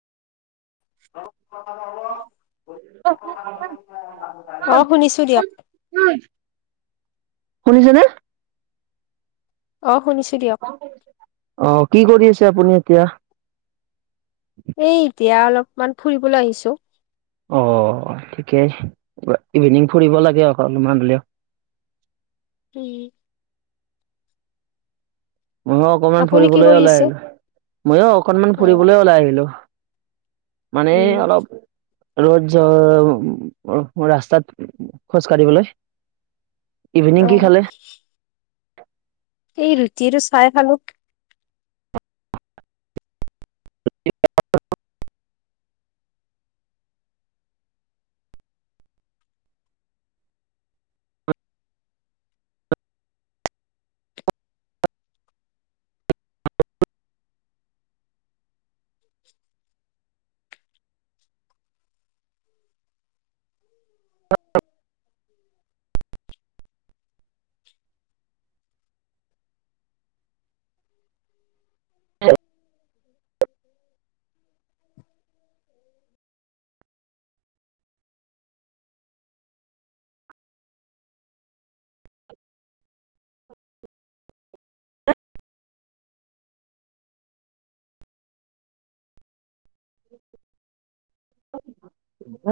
অ', অ শুনিছো দিয়ক [unintelligible] উম, শুনিছেনে? অ', শুনিছোঁ দিয়ক। অ', কি কৰি আছে আপুনি এতিয়া? এই এতিয়া অলপমান ফুৰিবলৈ আহিছোঁ। অ', ঠিকেই, ইভিনিং ফুৰিব লাগে অকমান হ'লেও। উম। ময়ো অকনমান আপুনি কি ফুৰিবলৈ কৰি হলে আছে ময়ো অকনমান অ ফুৰিবলৈ ওলাই আহিলো। মানে এই উম অলপ ৰ'দ য ৰাস্তাত খোজ কাঢ়িবলৈ ইভিনিং অ কি খালে? এই ৰুটি আৰু চাই খালো। [inaudible] [inaudible] [inaudible]